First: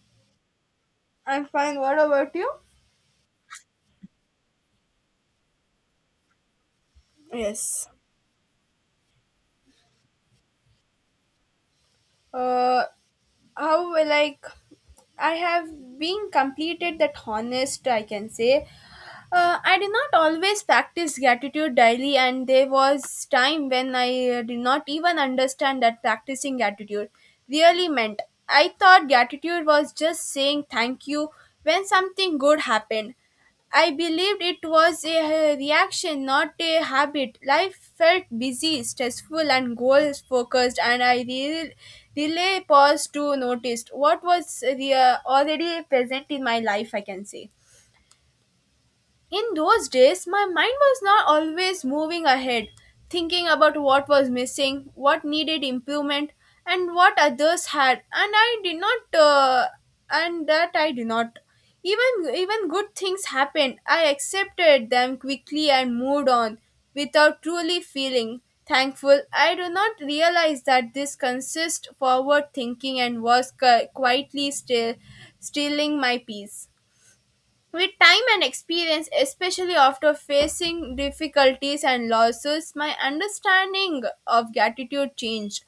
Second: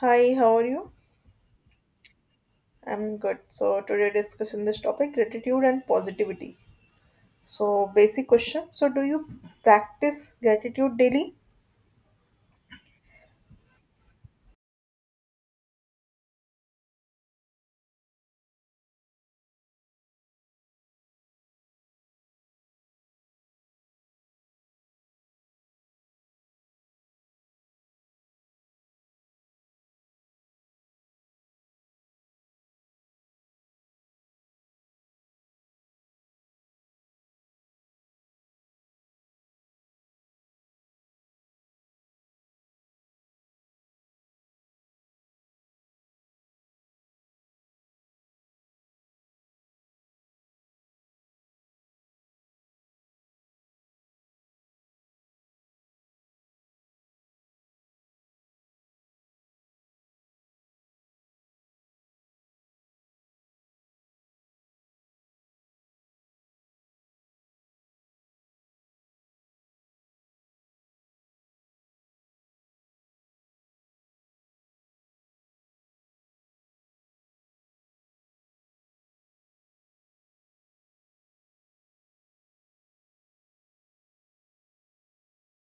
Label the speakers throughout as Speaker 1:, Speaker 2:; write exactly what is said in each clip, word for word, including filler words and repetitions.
Speaker 1: Hi, how are you?
Speaker 2: I'm fine. What about you?
Speaker 1: I'm good. So today discussion this topic gratitude and positivity.
Speaker 2: Yes.
Speaker 1: So basic question. So do you practice gratitude daily?
Speaker 2: Uh, how like I have been completed that honest I can say. Uh, I did not always practice gratitude daily, and there was time when I uh, did not even understand that practicing gratitude really meant. I thought gratitude was just saying thank you when something good happened. I believed it was a uh, reaction, not a habit. Life felt busy, stressful, and goal focused, and I re- really paused to notice what was the, uh, already present in my life, I can say. In those days, my mind was not always moving ahead, thinking about what was missing, what needed improvement, and what others had, and I did not, uh, and that I did not. Even even good things happened. I accepted them quickly and moved on, without truly feeling thankful. I do not realize that this consists forward thinking and was qui- quietly still, stealing my peace. With time and experience, especially after facing difficulties and losses, my understanding of gratitude changed.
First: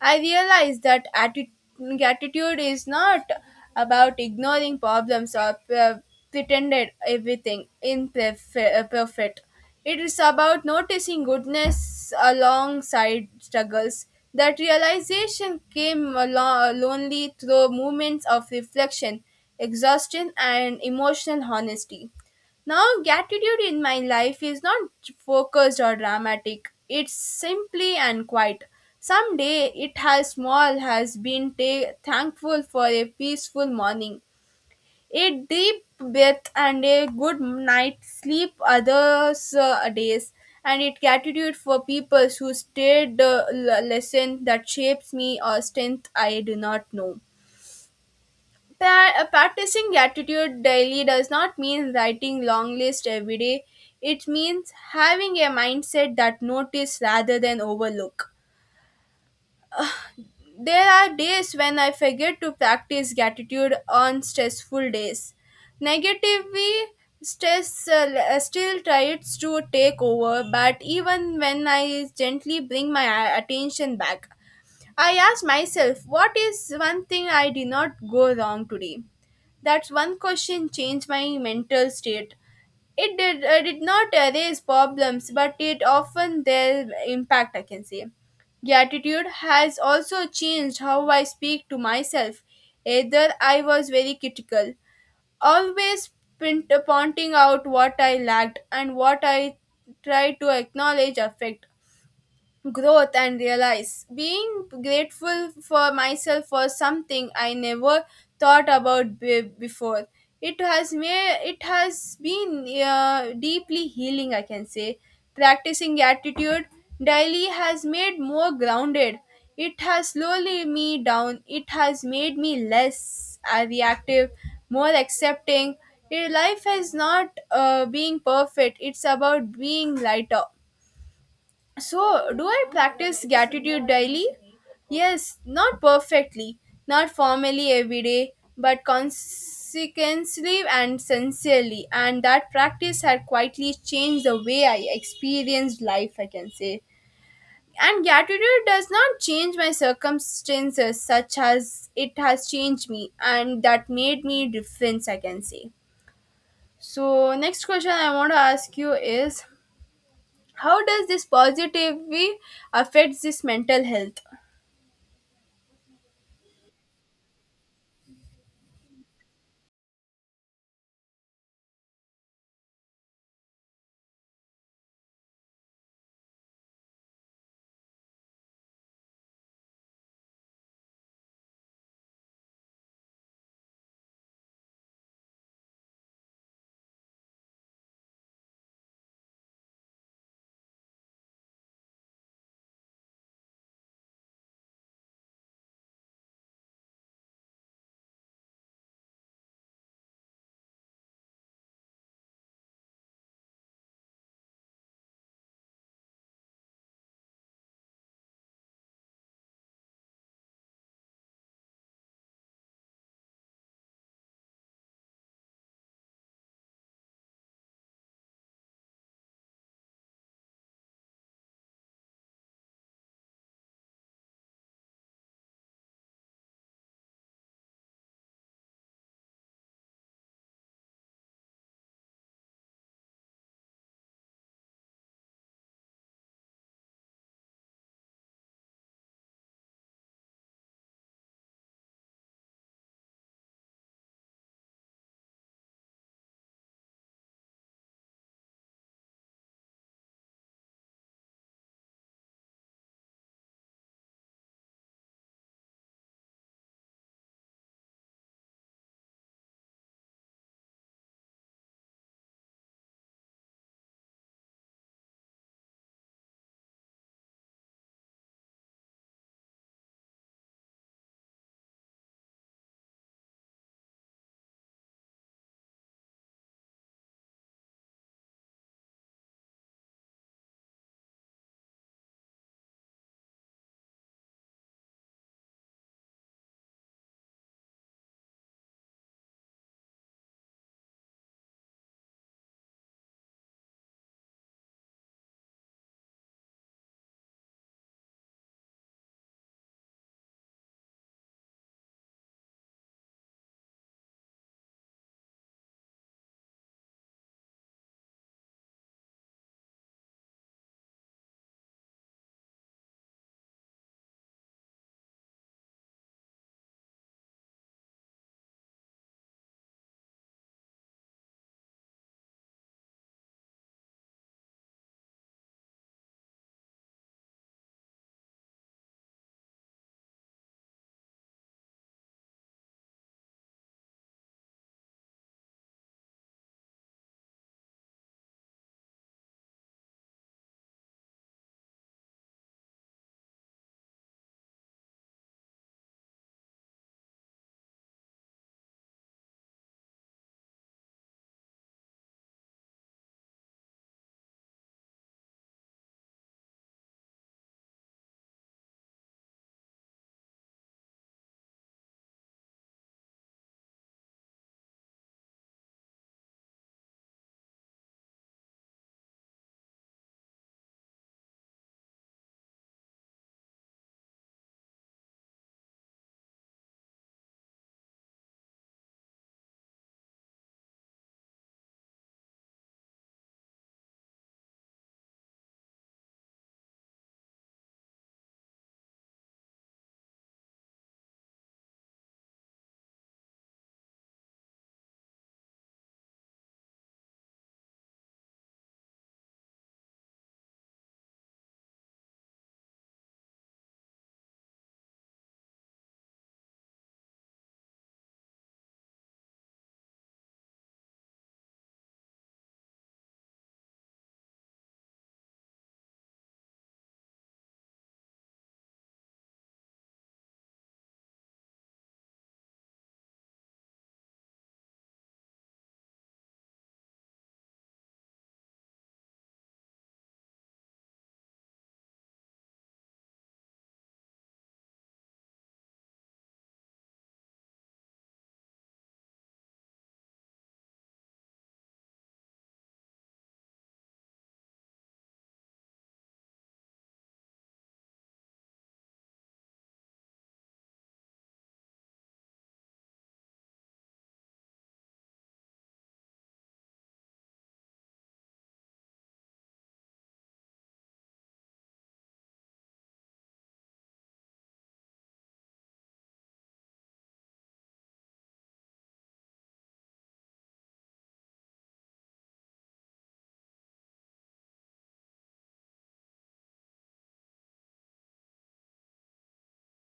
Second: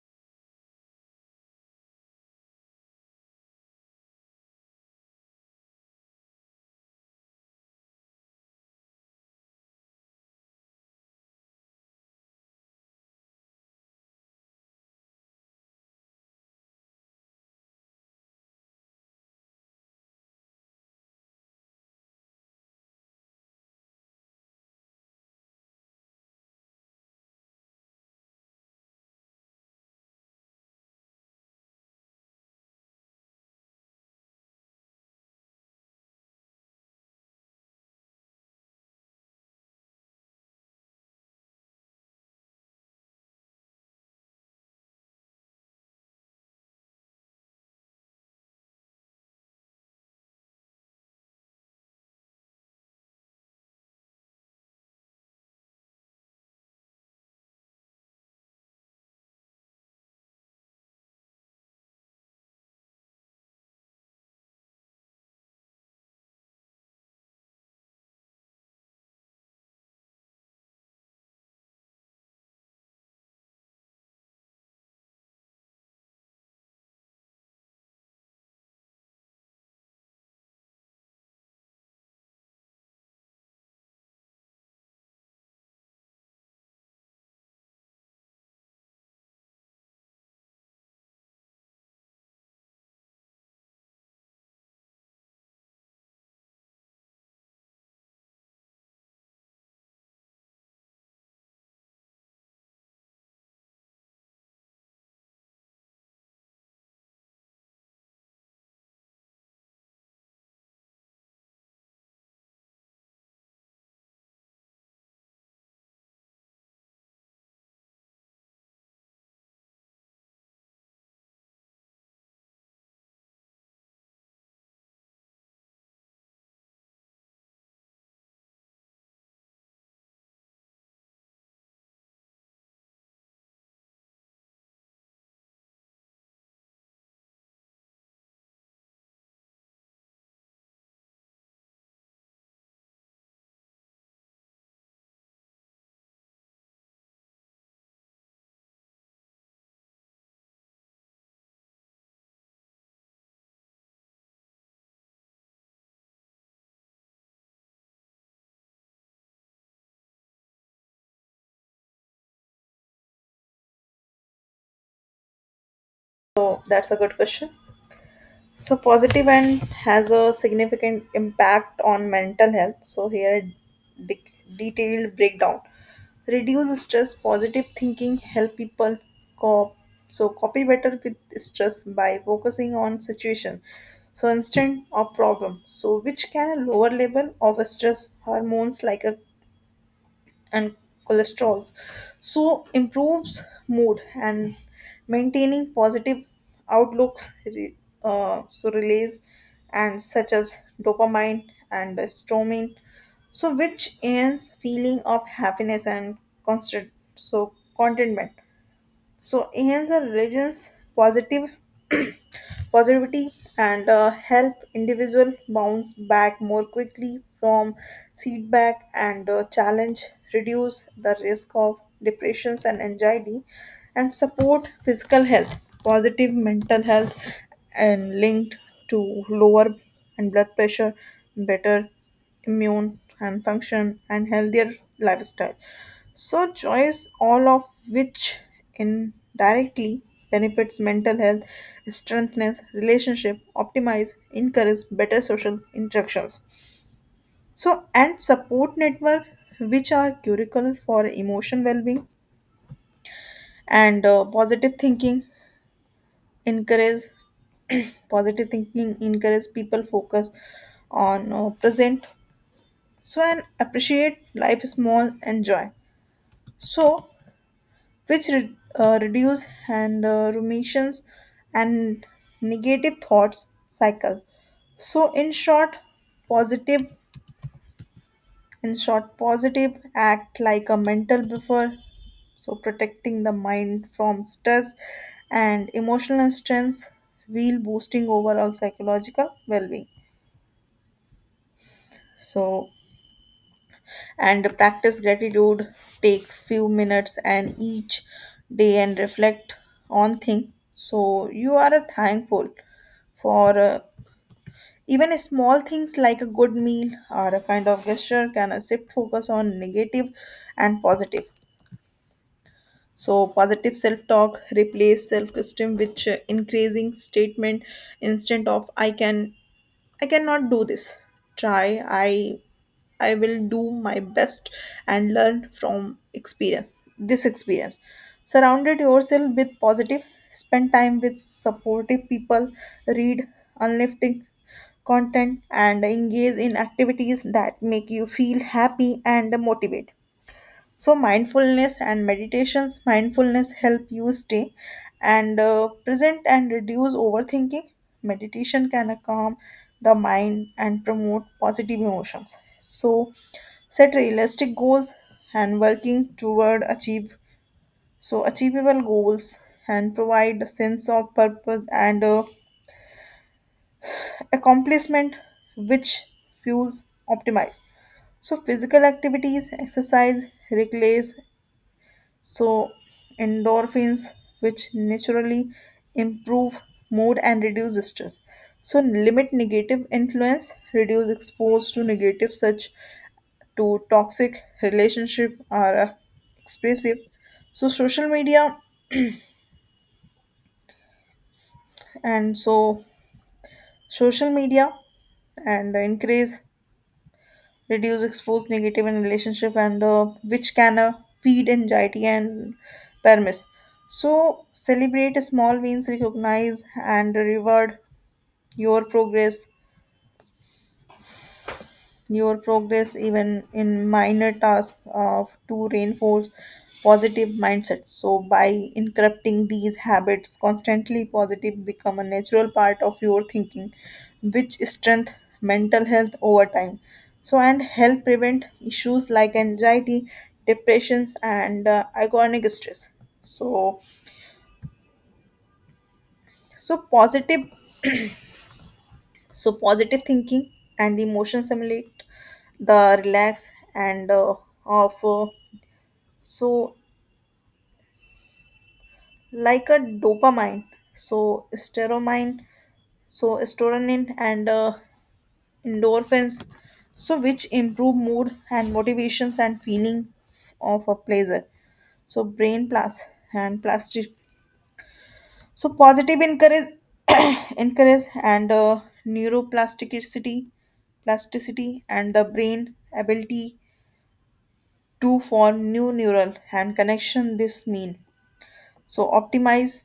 Speaker 2: I realized that atti- gratitude is not about ignoring problems or pre- pretended everything in perfe- uh, perfect. It is about noticing goodness alongside struggles. That realization came alo- lonely through moments of reflection exhaustion, and emotional honesty. Now, gratitude in my life is not focused or dramatic, it's simply and quiet. Someday it has small has been ta- thankful for a peaceful morning, a deep breath, and a good night's sleep. Others uh, days, and it gratitude for people who stayed the l- lesson that shapes me or strength I do not know. Pra- practicing gratitude daily does not mean writing long list every day. It means having a mindset that notice rather than overlook. There are days when I forget to practice gratitude on stressful days. Negatively, stress uh, l- still tries to take over, but even when I gently bring my a- attention back, I ask myself, what is one thing I did not go wrong today? That's one question changed my mental state. It did, uh, did not erase problems, but it often their impact, I can say. Gratitude has also changed how I speak to myself. Either I was very critical, always pint- pointing out what I lacked and what I tried to acknowledge affect growth and realize being grateful for myself for something I never thought about be- before. It has made it has been uh, deeply healing. I can say practicing gratitude daily has made more grounded. It has slowly me down. It has made me less uh, reactive, more accepting. Your life is not uh, being perfect. It's about being lighter so, do I practice gratitude daily? Yes, not perfectly, not formally every day, but consequently and sincerely. And that practice had quietly changed the way I experienced life, I can say. And gratitude does not change my circumstances such as it has changed me, and that made me difference, I can say. So, next question I want to ask you is how does this positivity affects this mental health.
Speaker 1: So that's a good question. So positive end has a significant impact on mental health. So here, de- detailed breakdown. Reduce stress. Positive thinking help people cope. So copy better with stress by focusing on situation. So instant or problem. So which can a lower level of stress hormones like a and cholesterols, so improves mood and maintaining positive outlooks re- uh, so release and such as dopamine and histamine, so which is feeling of happiness and constant, so contentment, so enhance the religion's positive positivity and uh, help individual bounce back more quickly from setback and uh, challenge, reduce the risk of depressions and anxiety, and support physical health, positive mental health and linked to lower and blood pressure, better immune and function and healthier lifestyle. So choice all of which indirectly benefits mental health, strengthens relationship, optimize, encourage better social interactions. So and support network which are curricular for emotion well-being, and uh, positive thinking encourage positive thinking encourage people focus on uh, present, so and appreciate life small and joy, so which re- uh, reduce and uh, ruminations and negative thoughts cycle. So in short positive, in short positive act like a mental buffer, so protecting the mind from stress and emotional stress while boosting overall psychological well-being. So and practice gratitude, take few minutes and each day and reflect on thing so you are uh, thankful for uh, even small things like a good meal or a kind of gesture can uh, shift focus on negative and positive. So positive self-talk replace self-esteem with uh, increasing statement instead of i can I cannot do this. Try. I I will do my best and learn from experience. This experience. Surrounded yourself with positive. Spend time with supportive people. Read uplifting content and engage in activities that make you feel happy and motivated. So mindfulness and meditations, mindfulness help you stay and uh, present and reduce overthinking. Meditation can calm the mind and promote positive emotions. So set realistic goals and working toward achieve, so achievable goals and provide a sense of purpose and uh, accomplishment which fuels optimize. So physical activities exercise reclays, so endorphins, which naturally improve mood and reduce stress. So, limit negative influence, reduce exposed to negative, such to toxic relationship or uh, expressive. So social media, and so social media and increase, reduce exposed negative in relationship and uh, which can uh, feed anxiety and permiss. So celebrate small wins, recognize and reward your progress, your progress, even in minor tasks, uh, to reinforce positive mindsets. So, by incorporating these habits constantly, positive become a natural part of your thinking, which strength mental health over time. So, and help prevent issues like anxiety, depressions, and uh, iconic stress. So, so positive, so positive thinking and emotion simulate the relax and uh, of uh, so, like a dopamine, so steromine, so serotonin and uh, endorphins, so which improve mood and motivations and feeling of a pleasure. So brain plus and plastic. So positive encourage, encourage and uh, neuroplasticity, plasticity and the brain ability to form new neural and connection. This mean so optimize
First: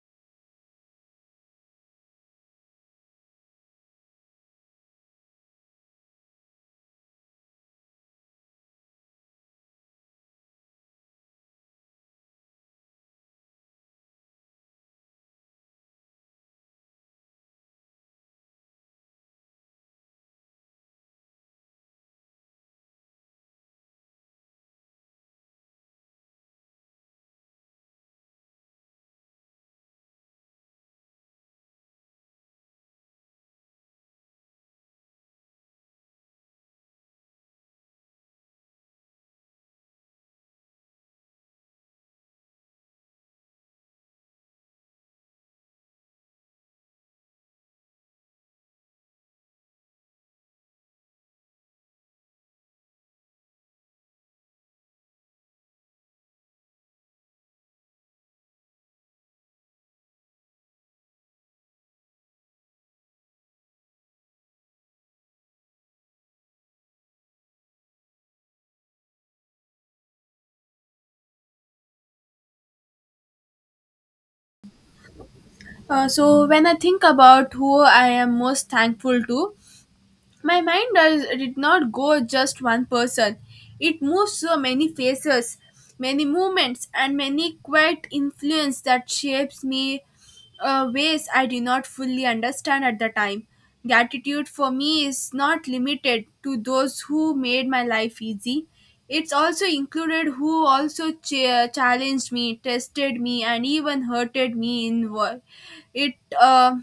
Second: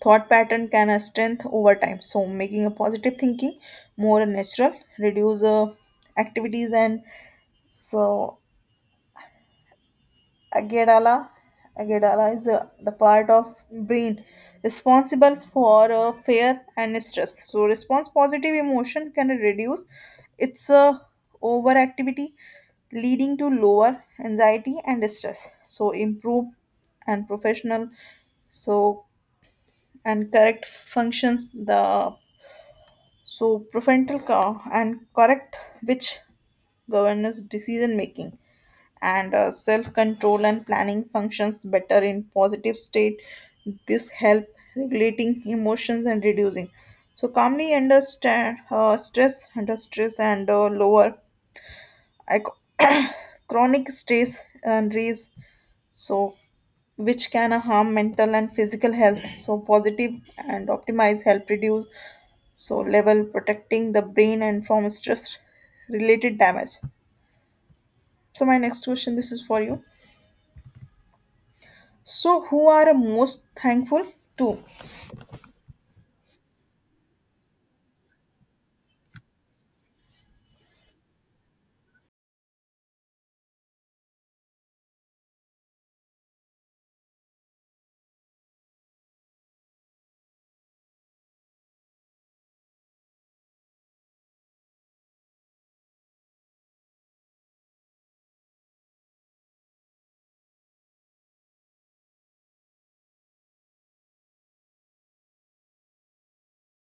Speaker 1: thought pattern can uh, strengthen over time. So making a positive thinking more natural, reduce uh, activities and so Agadala, Agadala is uh, the part of brain responsible for uh, fear and stress. So response positive emotion can reduce its uh, overactivity, leading to lower anxiety and stress. So improve and professional, so and correct functions the, so prefrontal co- and correct, which governs decision making and uh, self control and planning functions better in positive state. This help regulating emotions and reducing. So calmly under sta- uh, stress, under stress and uh, lower I, co- chronic stress and raise, so which can harm mental and physical health. So positive and optimize help reduce so level, protecting the brain and from stress related damage. So my next question, this is for you, so who are most thankful to?
Speaker 2: Uh, so when I think about who I am most thankful to, My mind does, did not go just one person. It moves so many faces, many movements, and many quiet influence that shapes me uh, ways I do not fully understand at the time. Gratitude for me is not limited to those who made my life easy. It's also included who also ch- challenged me, tested me, and even hurted me in work. It uh,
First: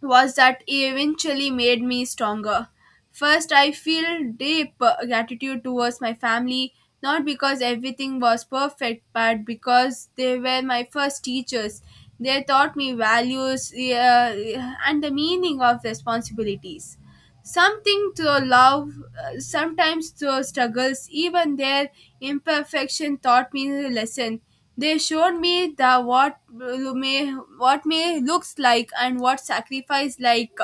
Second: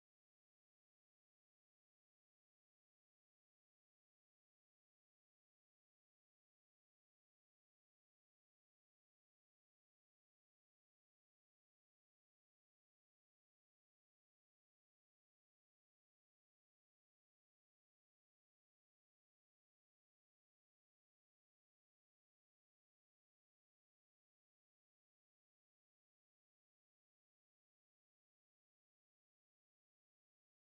Speaker 2: was that eventually made me stronger. First, I feel deep uh, gratitude towards my family, not because everything was perfect, but because they were my first teachers. They taught me values uh, and the meaning of responsibilities. Something to love, uh, sometimes through struggles, even their imperfection taught me a lesson. They showed me the what uh, may what may looks like and what sacrifice like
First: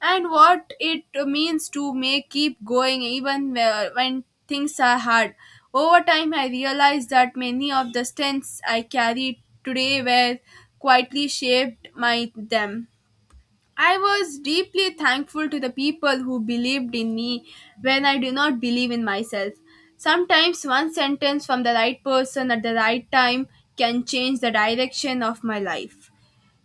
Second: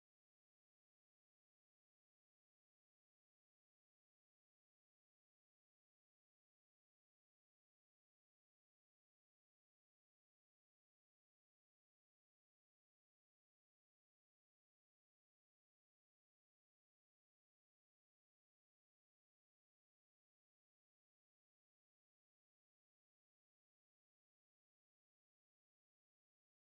Speaker 2: and what it means to may keep going even where- when things are hard. Over time, I realized that many of the strengths I carry today were quietly shaped by them. I was deeply thankful to the people who believed in me when I do not believe in myself. Sometimes one sentence from the right person at the right time can change the direction of my life.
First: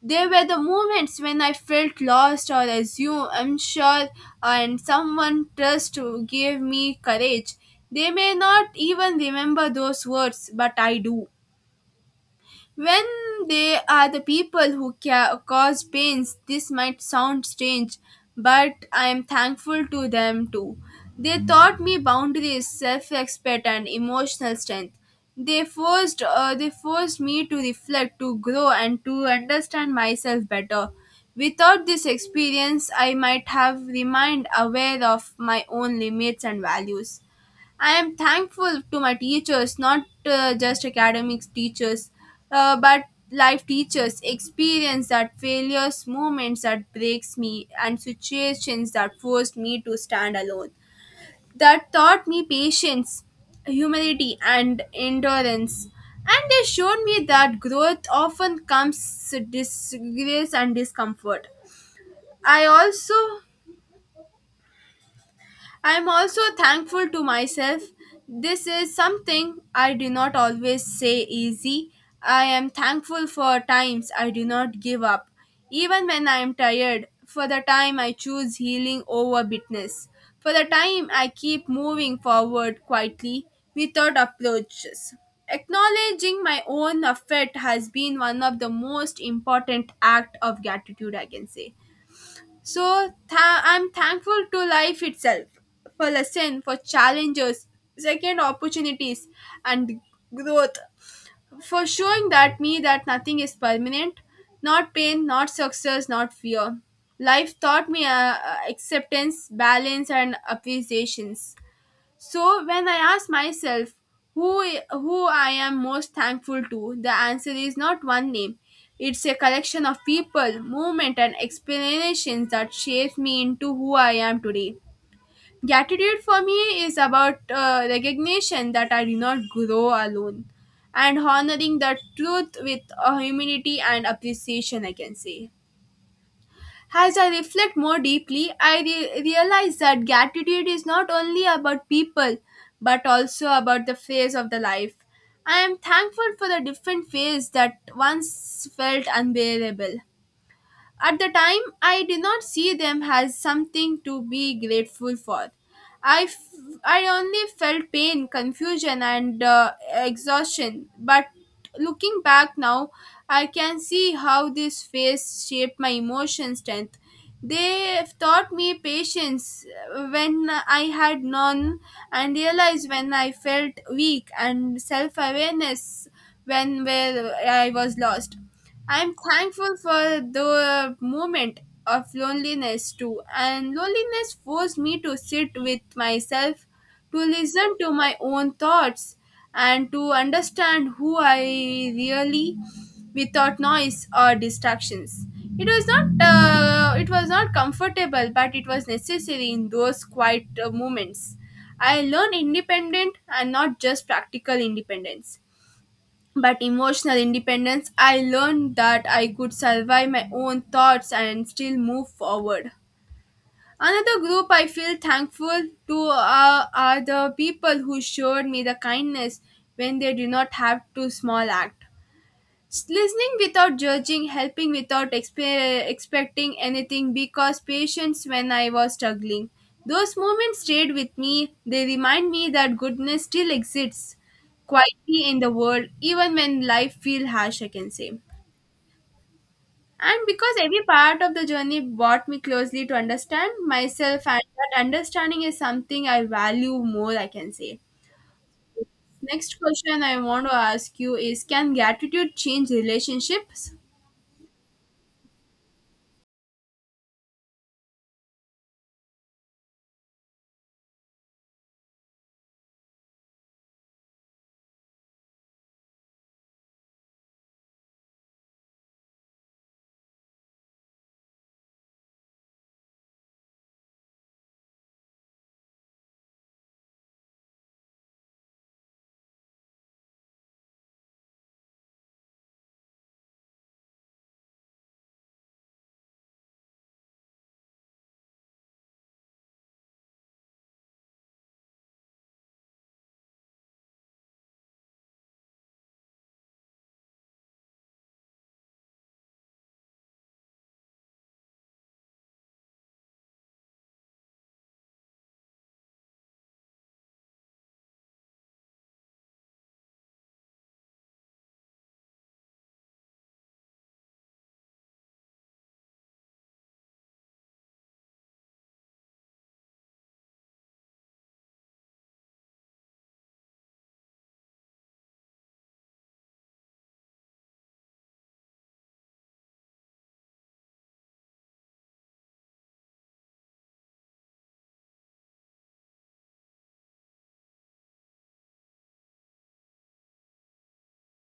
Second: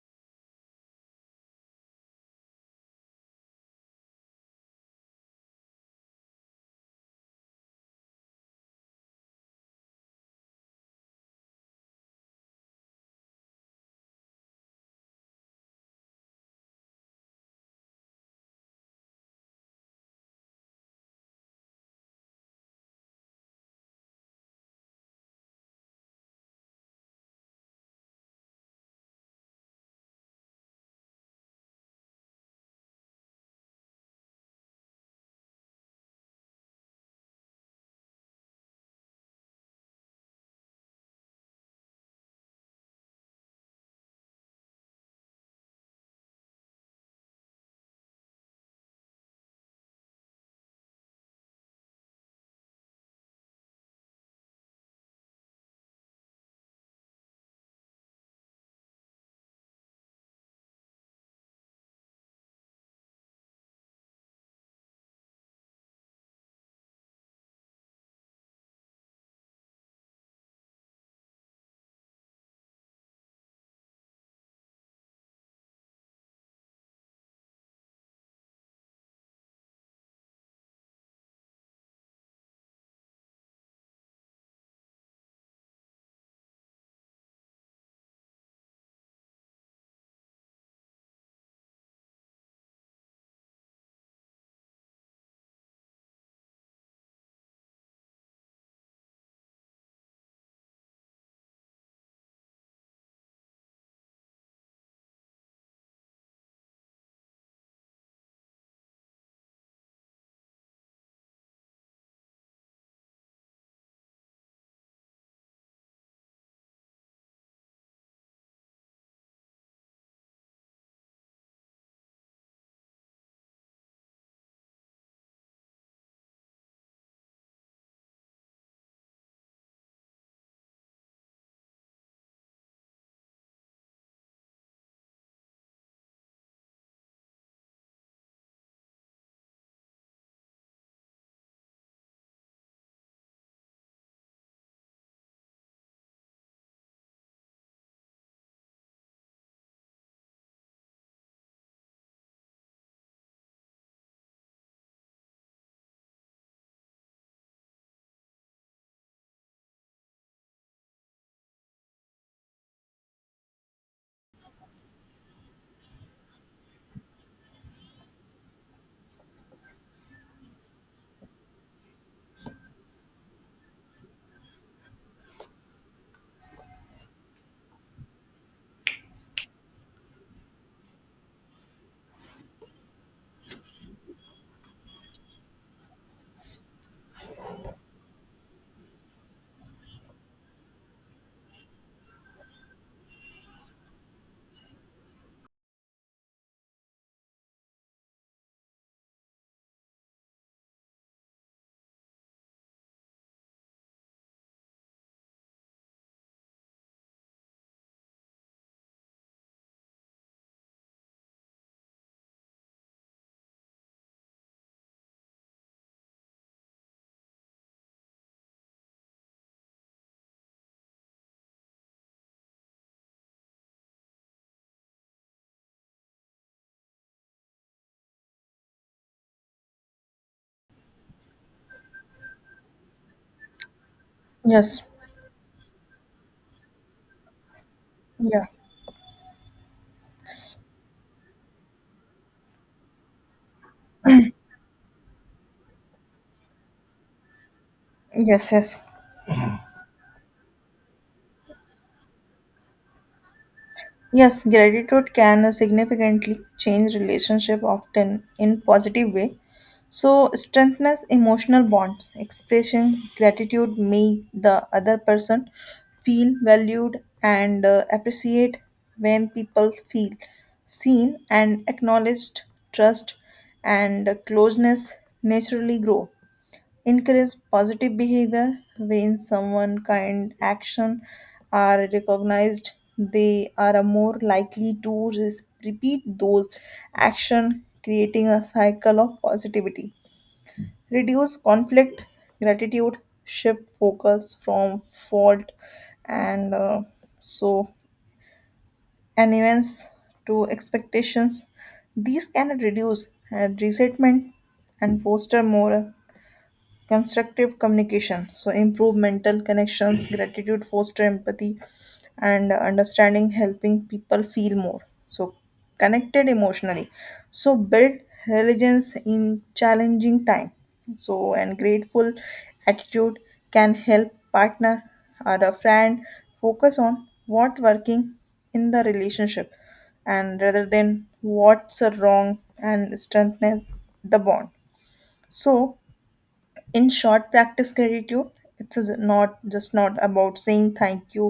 Speaker 2: There were the moments when I felt lost or assumed unsure, and someone trust to give me courage. They may not even remember those words, but I do. When they are the people who ca- cause pains, this might sound strange, but I am thankful to them too. They taught me boundaries, self-respect, and emotional strength. They forced, uh, they forced me to reflect, to grow, and to understand myself better. Without this experience, I might have remained aware of my own limits and values. I am thankful to my teachers, not uh, just academics teachers, uh, but life teachers, experience that failures, moments that breaks me, and situations that forced me to stand alone. That taught me patience, humility, and endurance. And they showed me that growth often comes disgrace and discomfort. I also I am also thankful to myself. This is something I do not always say easy. I am thankful for times I do not give up, even when I am tired, for the time I choose healing over bitterness, for the time I keep moving forward quietly without approaches. Acknowledging my own effort has been one of the most important act of gratitude I can say. So tha- I'm thankful to life itself for lesson, for challenges, second opportunities, and growth for showing that me that nothing is permanent, not pain, not success, not fear. Life taught me uh, uh, acceptance, balance, and appreciations. So when I ask myself who I- who I am most thankful to, the answer is not one name. It's a collection of people, movement and explanations that shapes me into who I am today. Gratitude for me is about uh, recognition that I do not grow alone and honoring the truth with uh, humility and appreciation, I can say. As I reflect more deeply, I re- realize that gratitude is not only about people but also about the phase of the life. I am thankful for the different ways that once felt unbearable. At the time, I did not see them as something to be grateful for. I, f- I only felt pain, confusion, and uh, exhaustion. But looking back now, I can see how this phase shaped my emotion strength. They taught me patience when I had none, and realized when I felt weak, and self awareness when where I was lost. I am thankful for the moment of loneliness too, and loneliness forced me to sit with myself, to listen to my own thoughts, and to understand who I really without noise or distractions. It was not uh, it was not comfortable, but it was necessary in those quiet uh, moments. I learned independent and not just practical independence but emotional independence. I learned that I could survive my own thoughts and still move forward. Another group I feel thankful to uh, are the people who showed me the kindness when they do not have to small act. Listening without judging, helping without expe- expecting anything because patience when I was struggling. Those moments stayed with me. They remind me that goodness still exists
Speaker 1: Yes.
Speaker 2: quietly in the world, even when life feels harsh, I can say.
Speaker 1: Yeah.
Speaker 2: And because every part of the journey brought me closely to understand myself, and that understanding is something I value more, I can say.
Speaker 1: Yes, yes.
Speaker 2: Next question I want to ask you is, can gratitude change relationships?
Speaker 1: Yes, gratitude can significantly change relationship, often in positive way. So strengthens emotional bonds. Expressing gratitude make the other person feel valued and uh, appreciate. When people feel seen and acknowledged, trust and closeness naturally grow. Encourage positive behavior, when someone kind action are recognized they are more likely to res- repeat those action, creating a cycle of positivity. Reduce conflict. Gratitude shift focus from fault and uh, so and events to expectations. These can reduce uh, resentment and foster more constructive communication. So improve mental connections, gratitude foster empathy and understanding, helping people feel more, so connected emotionally. So build resilience in challenging time. So and grateful attitude can help partner or a friend focus on what working in the relationship and rather than what's wrong, and strengthen the bond. So in short, practice gratitude, it's a- not just not about saying thank you.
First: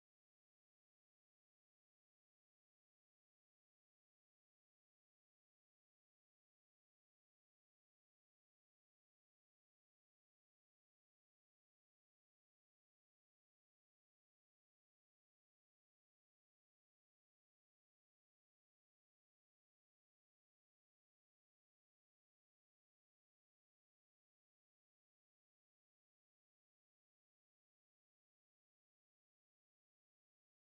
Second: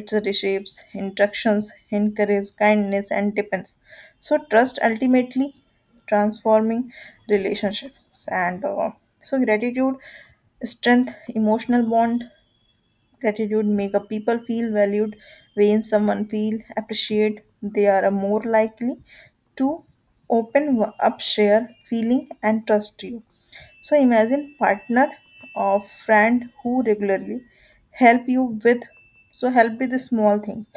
Speaker 1: It a reshapes instructions, encourages kindness and depends so trust, ultimately transforming relationships and uh, so gratitude strength emotional bond. Gratitude make a people feel valued. When someone feel appreciate, they are more likely to open up, share feeling and trust you. So imagine partner or friend who regularly help you with, so help with the small things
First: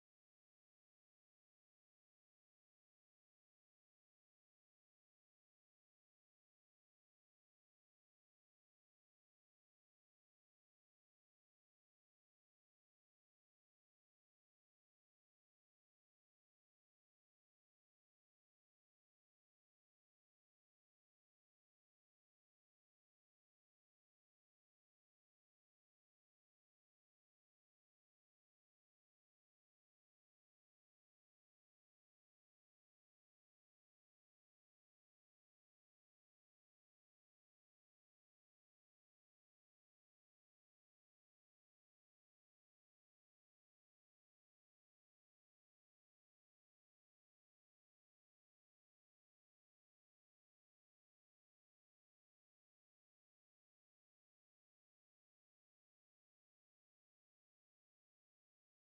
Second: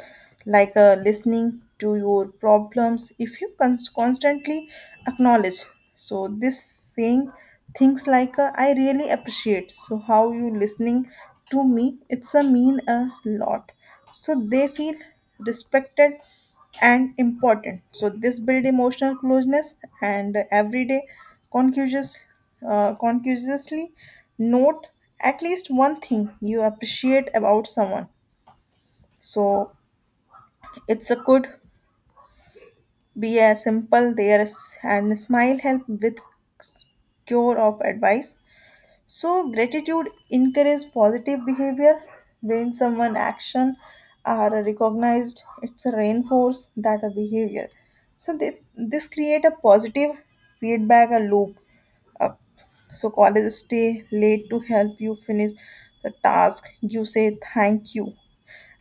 Speaker 1: like uh, listening to your problems. If you cons- constantly acknowledge, so this saying things like uh, I really appreciate so how you listening to me, it's a mean a lot, so they feel respected and important. So this build emotional closeness and everyday conscious, uh, consciously note at least one thing you appreciate about someone. So it's a could be a simple there is and smile, help with cure of advice. So gratitude encourages positive behavior. When someone action are recognized, it's a reinforce that a behavior, so they, this create a positive feedback a loop. uh, so college stay late to help you finish the task, you say thank you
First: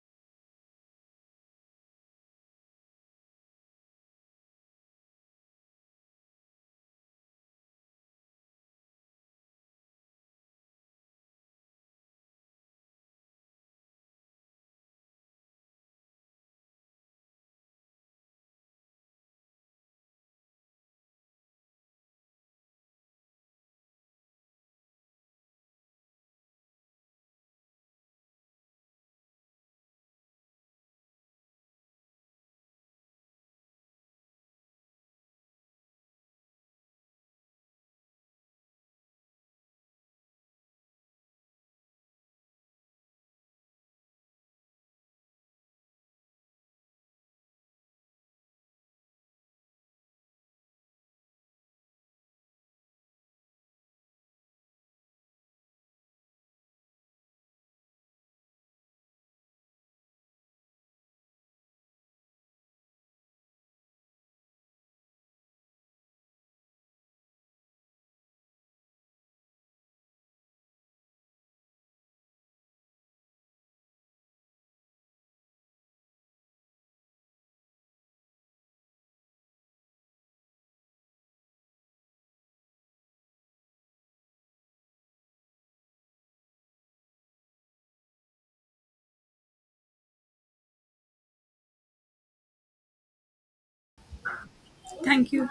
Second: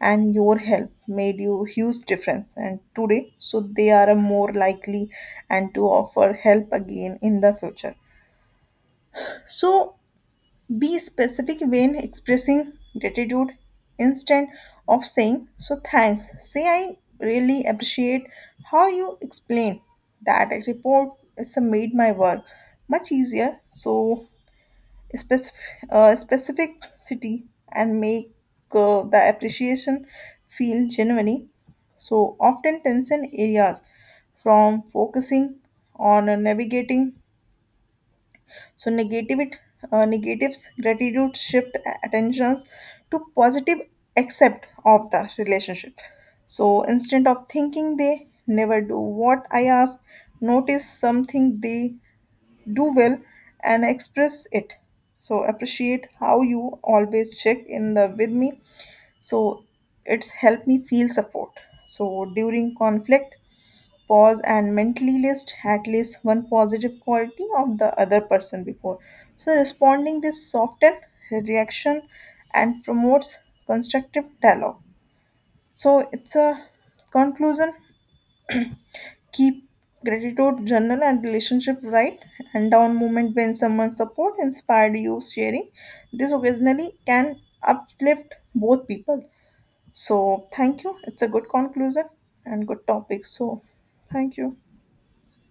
Speaker 1: and your help made you huge difference and today, so they are a more likely and to offer help again in the future. So be specific when expressing gratitude. Instead of saying so thanks, say I really appreciate how you explained that report is made my work much easier. So specific, uh, specific city, and make uh, the appreciation feel genuine. So often tension areas from focusing on uh, navigating so negative it, uh, negatives, gratitude shift a- attentions to positive accept of the relationship. So instead of thinking they never do what I ask, notice something they do well and express it. So appreciate how you always check in the with me. So it's helped me feel support. So during conflict, pause and mentally list at least one positive quality of the other person before. So responding this soften reaction and promotes constructive dialogue. So it's a conclusion. Keep gratitude journal and relationship, right and down moment when someone support inspired you. Sharing this occasionally can uplift both people. So thank you, it's a good conclusion and good topic, so thank you.
Speaker 2: Thank you.